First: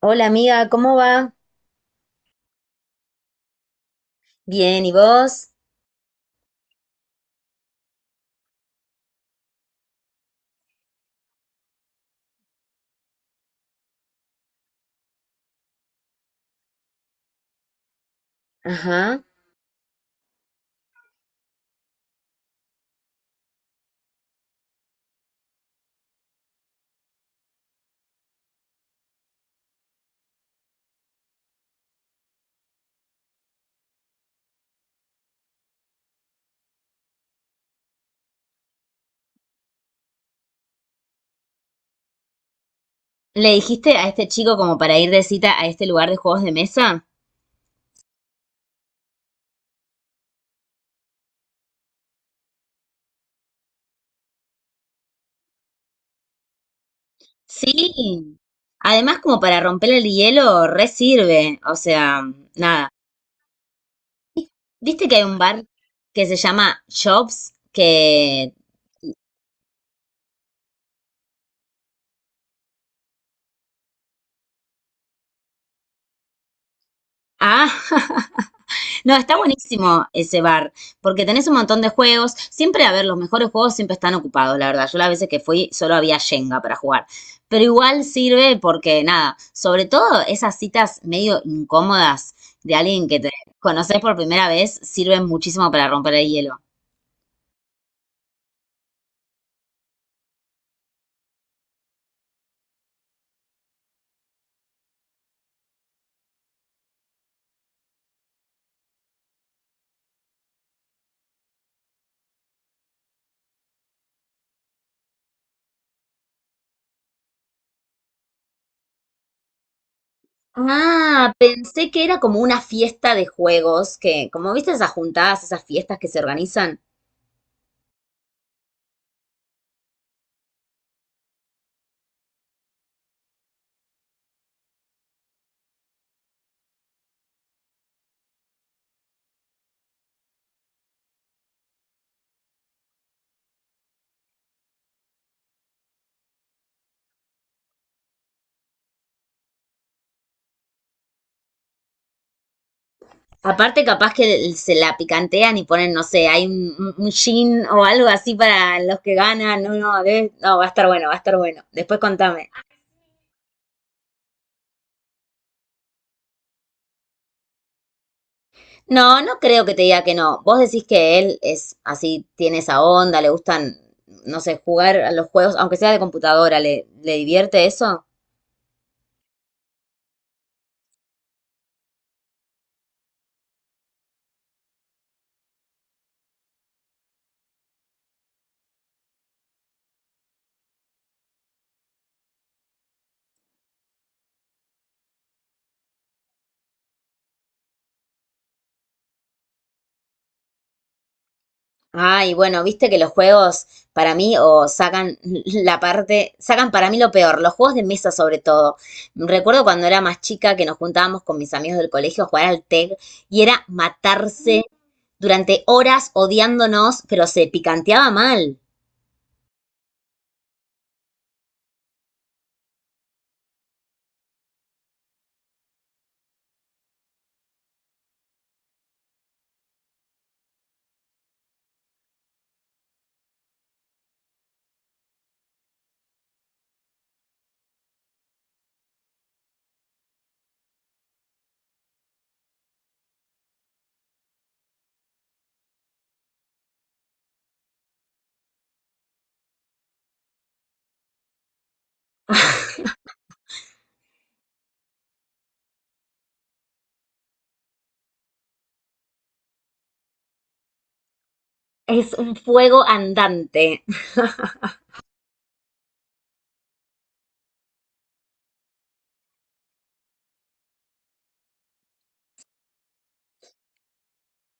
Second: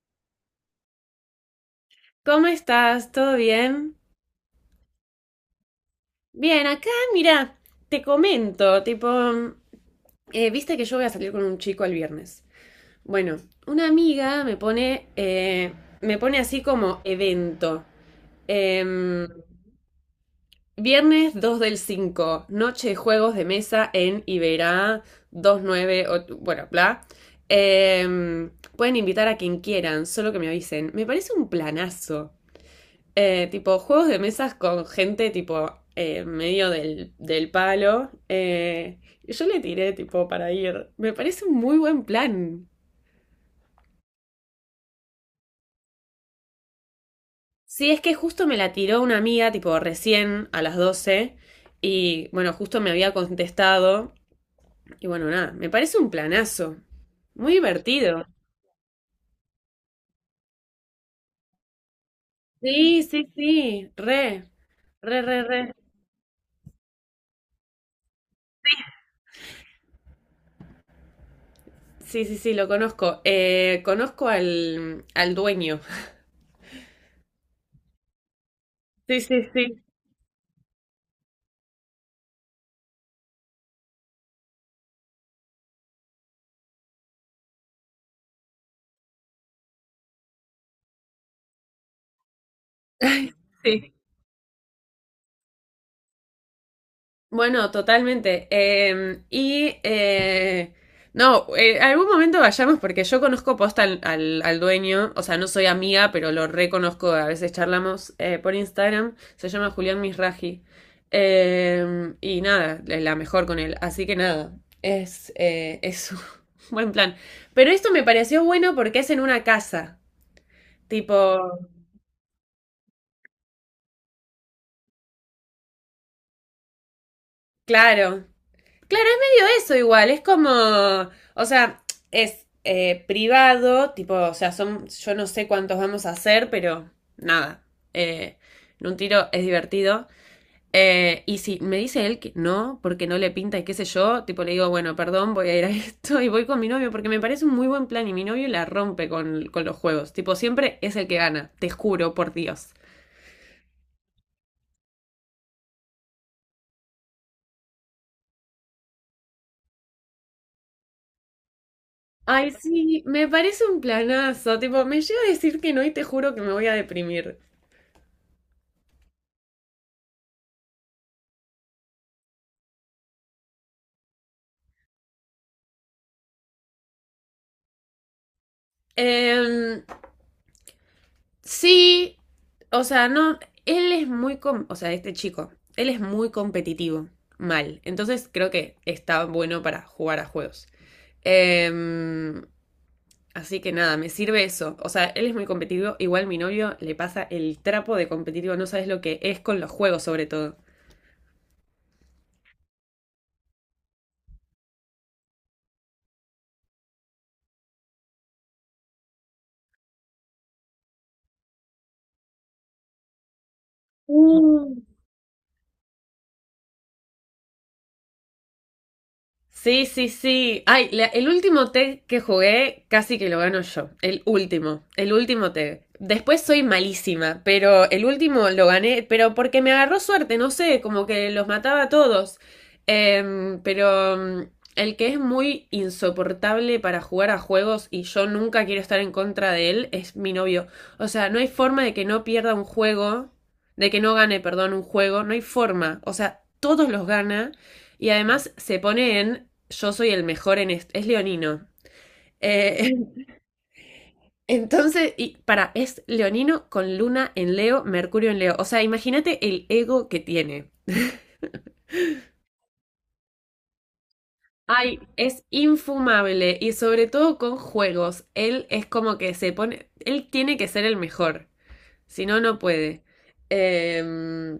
Hola amiga, ¿cómo va? ¿Cómo estás? ¿Todo bien? Bien, ¿y vos? Bien, acá, mira, te comento, tipo, viste que yo voy a salir con un chico el viernes. Bueno, una amiga me pone así como evento. Ajá. Em, viernes 2/5, noche de juegos de mesa en Iberá 29, bueno, bla. Em, pueden invitar a quien quieran, solo que me avisen. Me parece un planazo. Tipo, juegos de mesas con gente, tipo, medio del palo. Y yo le tiré, tipo, para ir. Me parece un muy buen plan. ¿Le dijiste a este chico como para ir de cita a este lugar de juegos de mesa? Sí, es que justo me la tiró una amiga, tipo, recién a las 12. Y bueno, justo me había contestado. Y bueno, nada, me parece un planazo. Muy divertido. Sí. Además, como para romper el hielo, re sirve. O sea, nada. Sí, sí, sí, re, ¿Viste que hay re, un re, bar re. que se llama Shops? Que... Sí, sí, sí, lo conozco. Conozco al dueño. Ah, No, Sí, está sí, sí, buenísimo ese bar, porque tenés un montón de juegos. Siempre, a ver, los mejores juegos siempre están ocupados, la verdad. Yo las veces que fui solo había Jenga para jugar. Pero igual sirve porque, nada, sobre todo esas citas medio incómodas de alguien que te sí. conoces por primera vez sirven muchísimo para romper el hielo. Bueno, totalmente. No, algún momento vayamos porque yo conozco posta al dueño, o sea, no soy amiga, pero lo reconozco, a veces charlamos por Instagram, se llama Julián Misraji. Y nada, la mejor con él, así que nada, es un buen plan. Pero esto me pareció bueno porque es en una casa, Ah, tipo, pensé que era como una fiesta de juegos, que como viste esas juntadas, esas fiestas que se organizan. claro. Claro, es medio eso igual, es como, o sea, es privado, tipo, o sea, son, yo no sé cuántos vamos a hacer, pero nada, eh, en un tiro es divertido. Y si me dice él que no, porque no le pinta y qué sé yo, tipo le digo, bueno, perdón, voy a ir a esto y voy con mi novio, porque me parece un muy buen plan y mi novio la rompe con los juegos, tipo, siempre es el que gana, te juro, por Dios. Aparte, capaz que se la picantean y ponen, no sé, hay un gin o algo así para los que ganan. No, no, no, va a estar bueno, va a estar bueno. Después contame. Ay, sí, me parece un planazo, tipo, me llega a decir que no y te juro que me voy a deprimir. No, no creo que te diga que no. Vos decís que él es así, tiene esa onda, le gustan, no sé, jugar a los juegos, aunque sea de computadora, ¿le divierte eso? Em, sí, o sea, no, él es muy, com- o sea, este chico, él es muy competitivo, mal. Entonces creo que está bueno para jugar a juegos. Em, así que nada, me sirve eso. O sea, él es muy competitivo, igual mi novio le pasa el trapo de competitivo, no sabes lo que es con los juegos sobre todo. Ay, bueno, viste que los juegos para mí o sacan la parte, sacan para mí lo peor, los juegos de mesa sobre todo. Recuerdo cuando era más chica que nos juntábamos con mis amigos del colegio a jugar al TEG y era matarse Uh. durante horas odiándonos, pero se picanteaba mal. Sí, sí, sí. Ay, el último TEG que jugué casi que lo gano yo. El último TEG. Después soy malísima, pero el último lo gané, pero porque me agarró suerte, no sé, como que los mataba a todos. Em, pero mm, el que es muy insoportable para jugar a juegos y yo nunca quiero estar en contra de él es mi novio. O sea, no hay forma de que no pierda un juego, de que no gane, perdón, un juego, no hay forma. O sea, todos los gana. Y además se pone en yo soy el mejor en esto. Es leonino. Eh, entonces, y para, es leonino con luna en Leo, Mercurio en Leo. O sea, imagínate el ego que tiene. Es un fuego andante. Ay, es infumable y sobre todo con juegos. Él es como que se pone, él tiene que ser el mejor, si no, no puede. Em,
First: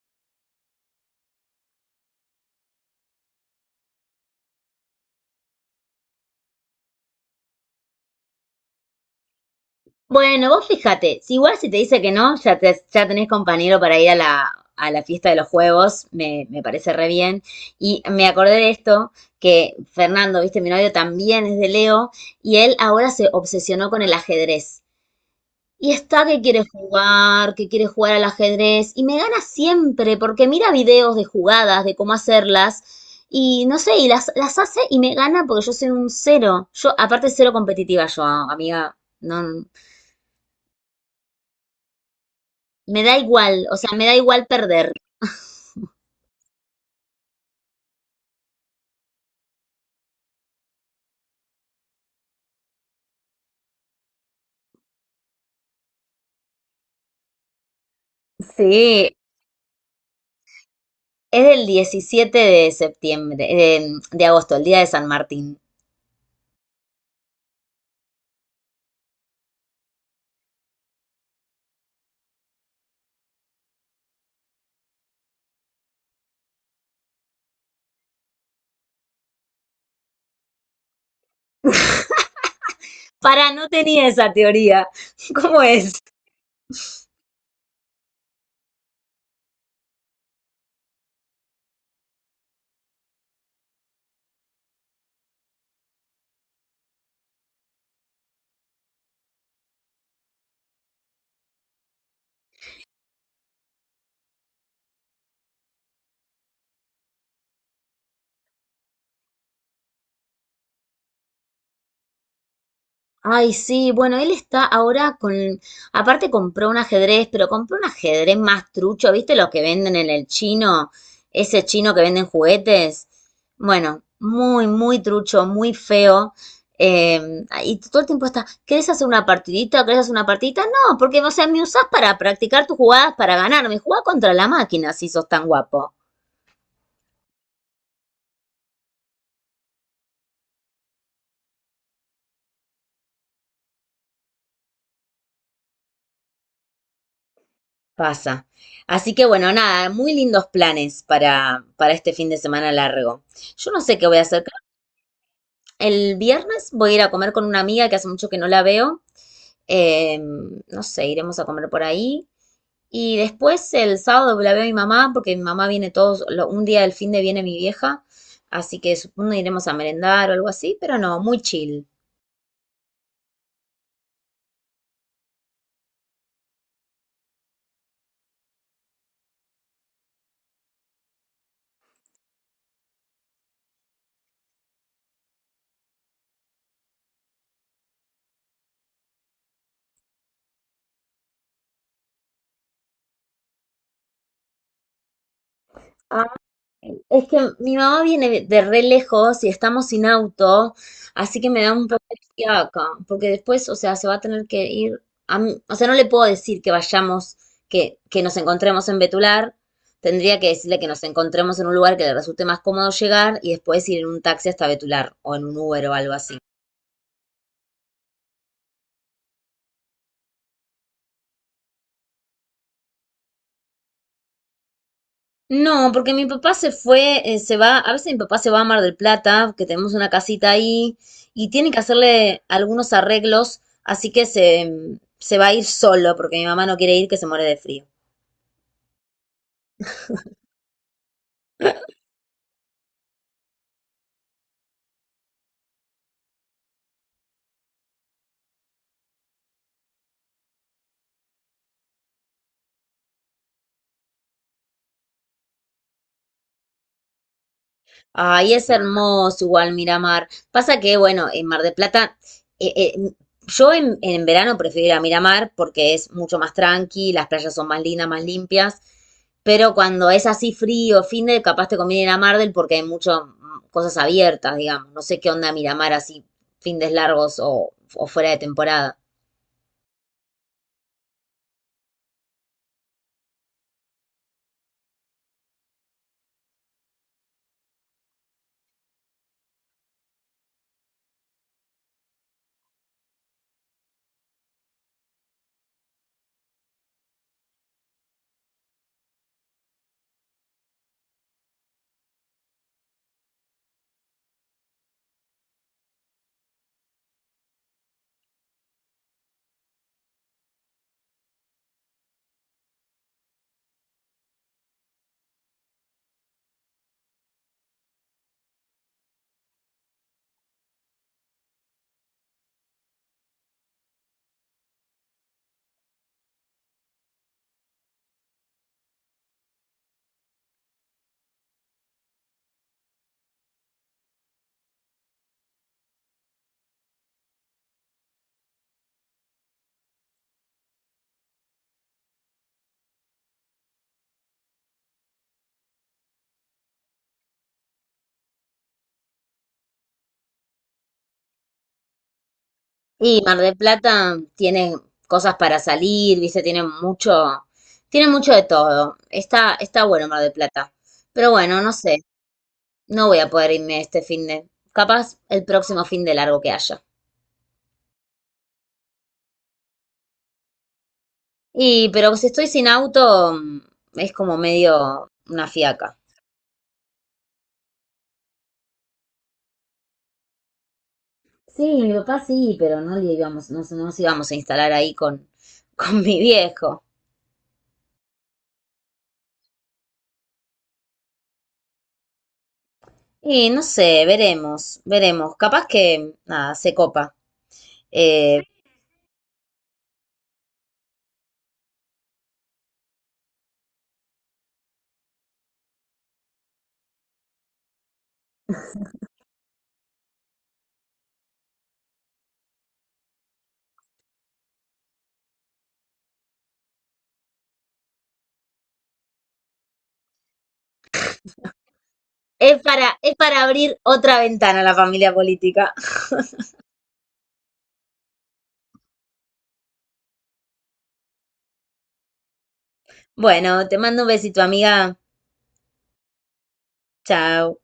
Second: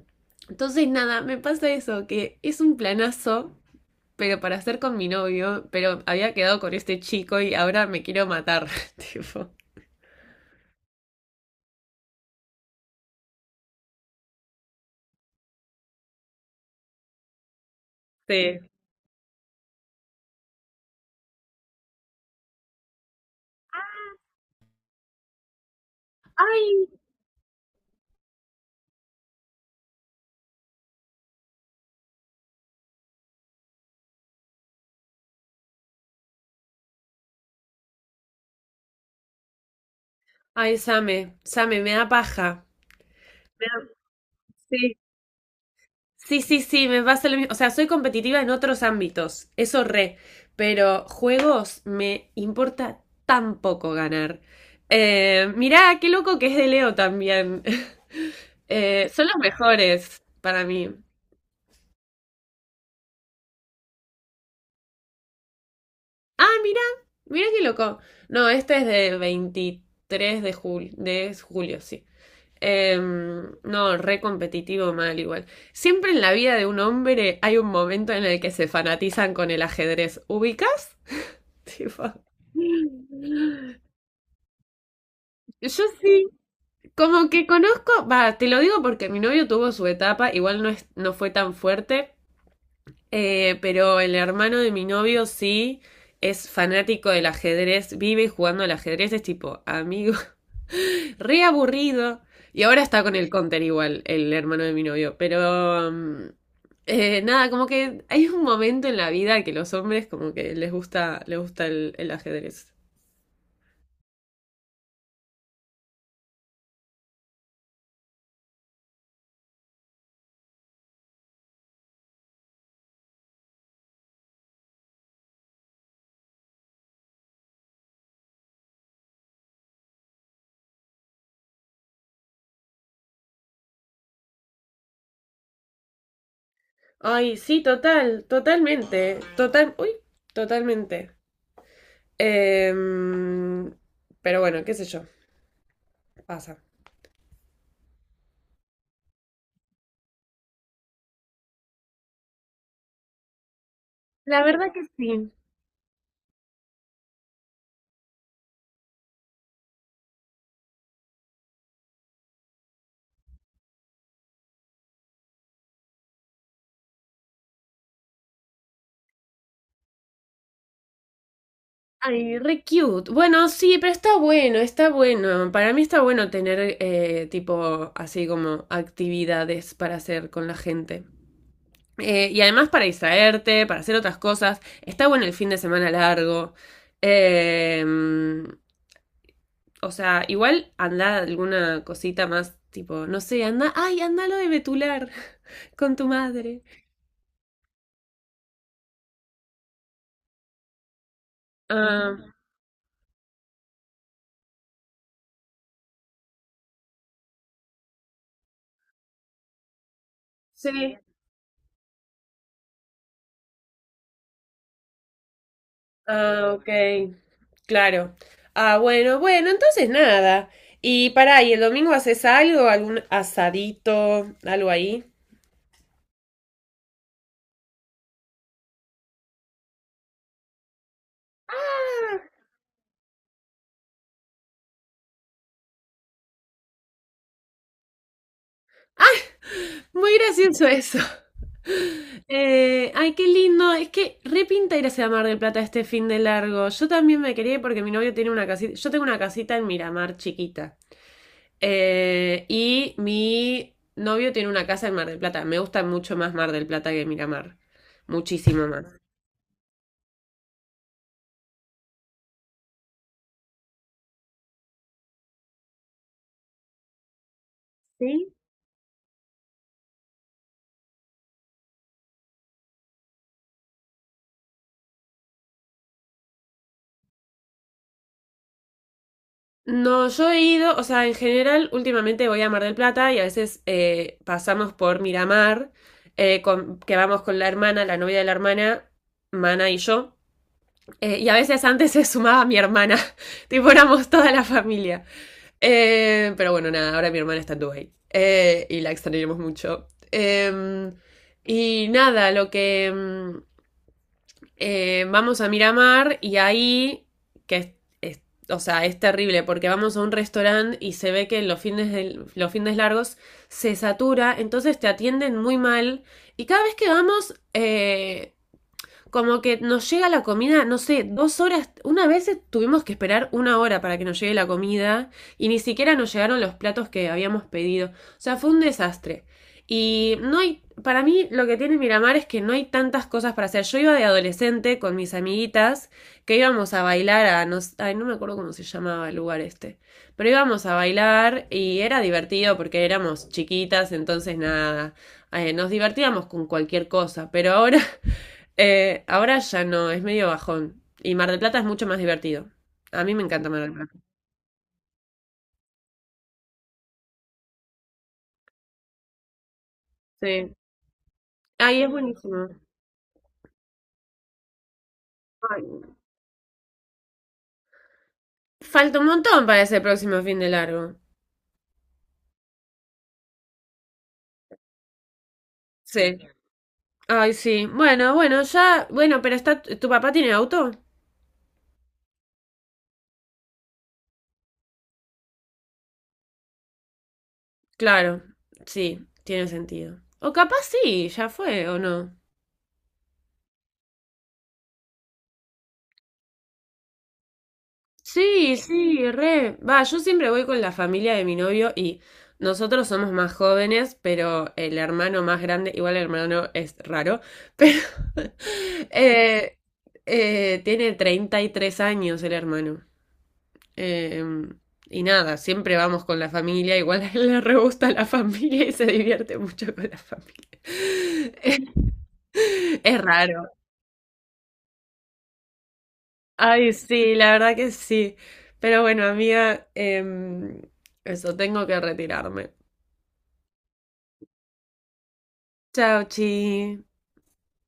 entonces, nada, me pasa eso, que es un planazo pero para estar con mi novio, pero había quedado con este chico y ahora me quiero matar, tipo. Bueno, vos fíjate, si igual si te dice que no, ya, ya tenés compañero para ir a la fiesta de los juegos, me parece re bien. Y me acordé Sí. de esto, que Fernando, viste, mi novio también es de Leo, y él ahora se obsesionó con el ajedrez. Y está Ay, que quiere jugar al ajedrez, y me gana siempre, porque mira videos de jugadas, de cómo hacerlas, y no sé, y las hace y me gana porque yo soy un cero. Yo, aparte, cero competitiva yo, amiga. No, ay, Same, Same, me da paja. me da igual, o sea, me da igual perder. Sí. Sí, sí, sí, me pasa lo mismo. O sea, soy competitiva en otros ámbitos, eso re, pero juegos me importa tan poco ganar. Mirá, qué loco que es de Leo también. Eh, Sí, son los mejores para mí. es del 17 de septiembre, de agosto, el día de San Martín. Ah, mira, mira qué loco. No, este es de 23 de julio, de julio, sí. No, re competitivo mal igual. Siempre en la vida de un hombre hay un momento en el que se fanatizan con el ajedrez. ¿Ubicas? Tipo. Para, no tenía esa teoría. ¿Cómo Yo es? sí, como que conozco, va, te lo digo porque mi novio tuvo su etapa, igual no es, no fue tan fuerte. Pero el hermano de mi novio sí es fanático del ajedrez, vive jugando al ajedrez, es tipo, amigo, re aburrido. Y ahora está con el counter igual, el hermano de mi novio. Pero nada, como que hay un momento en la vida que los hombres como que les gusta el ajedrez. Ay, sí, bueno, él está ahora con, aparte compró un ajedrez, pero compró un ajedrez más trucho, ¿viste los que venden en el chino? Ese chino que venden juguetes. Bueno, muy, muy trucho, muy feo. Y todo el tiempo está, ¿querés hacer una partidita? ¿Querés hacer una partidita? No, porque, o sea, me usás para practicar tus jugadas para ganarme. Jugá contra la máquina si sos tan guapo. Ay, sí, total, totalmente, total, uy, totalmente. Em, pero bueno, qué sé yo, pasa. Pasa. Así que bueno, nada, muy lindos planes para este fin de semana largo. Yo no sé qué voy a La hacer. verdad que sí. El viernes voy a ir a comer con una amiga que hace mucho que no la veo. No sé, iremos a comer por ahí. Y después el sábado la veo a mi mamá, porque mi mamá viene todos, un día del fin de viene mi vieja, así que supongo iremos a merendar o algo así, pero no, muy chill. Ay, re cute. Bueno, sí, pero está bueno, está bueno. Para mí está bueno tener tipo así como actividades para hacer con la gente. Y además para distraerte, para hacer otras cosas. Está bueno el fin de semana largo. Eh, o sea, igual anda alguna cosita más tipo, no sé, anda, ay, anda lo de Betular con tu madre. Es que mi mamá viene de re lejos y estamos sin auto, así que me da un poco de Ah, fiaca, porque después, o sea, se va a tener que ir a o sea, no le puedo decir que vayamos, que nos encontremos en Betular, tendría que decirle que sí. nos encontremos en un lugar que le resulte más cómodo llegar y después ir en un taxi hasta Betular o en un Uber o algo así. Ah, ok. Claro. Ah, bueno, bueno, entonces nada. Y pará, ¿y el domingo haces algo? ¿Algún asadito? ¿Algo ahí? No, porque mi papá se fue, se va, a veces mi papá se va a Mar del Plata, que tenemos una casita ahí, y tiene que hacerle algunos arreglos, así que se va a ir solo, porque mi mamá no quiere ir, que se muere de frío. Ay, muy gracioso eso. Ay, qué lindo. Es que repinta irse a Mar del Plata este fin de largo. Yo también me quería ir porque mi novio tiene una casita. Yo tengo una casita en Miramar chiquita. Y mi novio tiene una casa en Mar del Plata. Me gusta mucho más Mar del Plata que Miramar. Ay, Muchísimo es más. hermoso igual Miramar. Pasa que, bueno, en Mar del Plata, eh, eh, yo en verano prefiero ir a Miramar porque es mucho más tranqui, las playas son más lindas, más limpias, pero cuando es así frío, fin de, capaz te conviene ir a Mar del porque hay muchas cosas abiertas, digamos. No sé qué onda Miramar así, fines largos o fuera de temporada. No, yo he ido, o sea, en general, últimamente voy a Mar del Plata y a veces pasamos por Miramar, que vamos con la hermana, la novia de la hermana, Mana y yo. Y a veces antes se sumaba mi hermana, tipo éramos toda la familia. Pero bueno, nada, ahora mi hermana está en Dubái y la extrañamos mucho. Y nada, lo que, vamos a Miramar y ahí, que es, es- o sea, es terrible porque vamos a un restaurante y se ve que de los fines largos se satura, entonces te atienden muy mal y cada vez que vamos como que nos llega la comida, no sé, 2 horas, una vez tuvimos que esperar una hora para que nos llegue la comida y ni siquiera nos llegaron los platos que habíamos pedido. O sea, fue un desastre. Y no hay, para mí lo que tiene Miramar es que no hay tantas cosas para hacer. Yo iba de adolescente con mis amiguitas que íbamos a bailar a, no, ay, no me acuerdo cómo se llamaba el lugar este, pero íbamos a bailar y era divertido porque éramos chiquitas, entonces nada, nos divertíamos con cualquier cosa, pero ahora... Ahora ya no, es medio bajón. Y Mar del Plata es mucho más divertido. A mí me Y Mar encanta del Mar del Plata. Plata tiene cosas para salir, viste, tiene mucho de todo. Está, está bueno Mar del Sí. Plata. Pero bueno, no Ay, es sé, buenísimo. no voy a poder irme este fin de, capaz el Ay, próximo fin de largo que haya. falta un montón para ese próximo fin de largo. Y, pero si estoy sin auto, mm, es como medio una fiaca. Sí. Ay, sí. Bueno, bueno, ya. Bueno, pero está. ¿Tu papá tiene auto? Sí, mi papá sí, pero no le íbamos, no, no nos íbamos a instalar ahí con, con mi viejo. Claro. Sí, tiene sentido. O capaz sí, ya fue, ¿o no? Y no sé, veremos, veremos. Capaz que, nada, se copa. Eh, Sí, sí, re. Va, yo siempre voy con la familia de mi novio y nosotros somos más jóvenes, pero el hermano más grande, igual el hermano es raro, pero eh, tiene 33 años el hermano. Eh, y nada, siempre vamos con la familia, igual a él le re gusta la familia y se divierte mucho con la familia. Es es raro. para abrir otra ventana a la familia política. Ay, sí, la verdad que sí. Pero bueno, amiga, eso, tengo que retirarme. Bueno, te mando un besito, amiga. Chao, chi. Chao.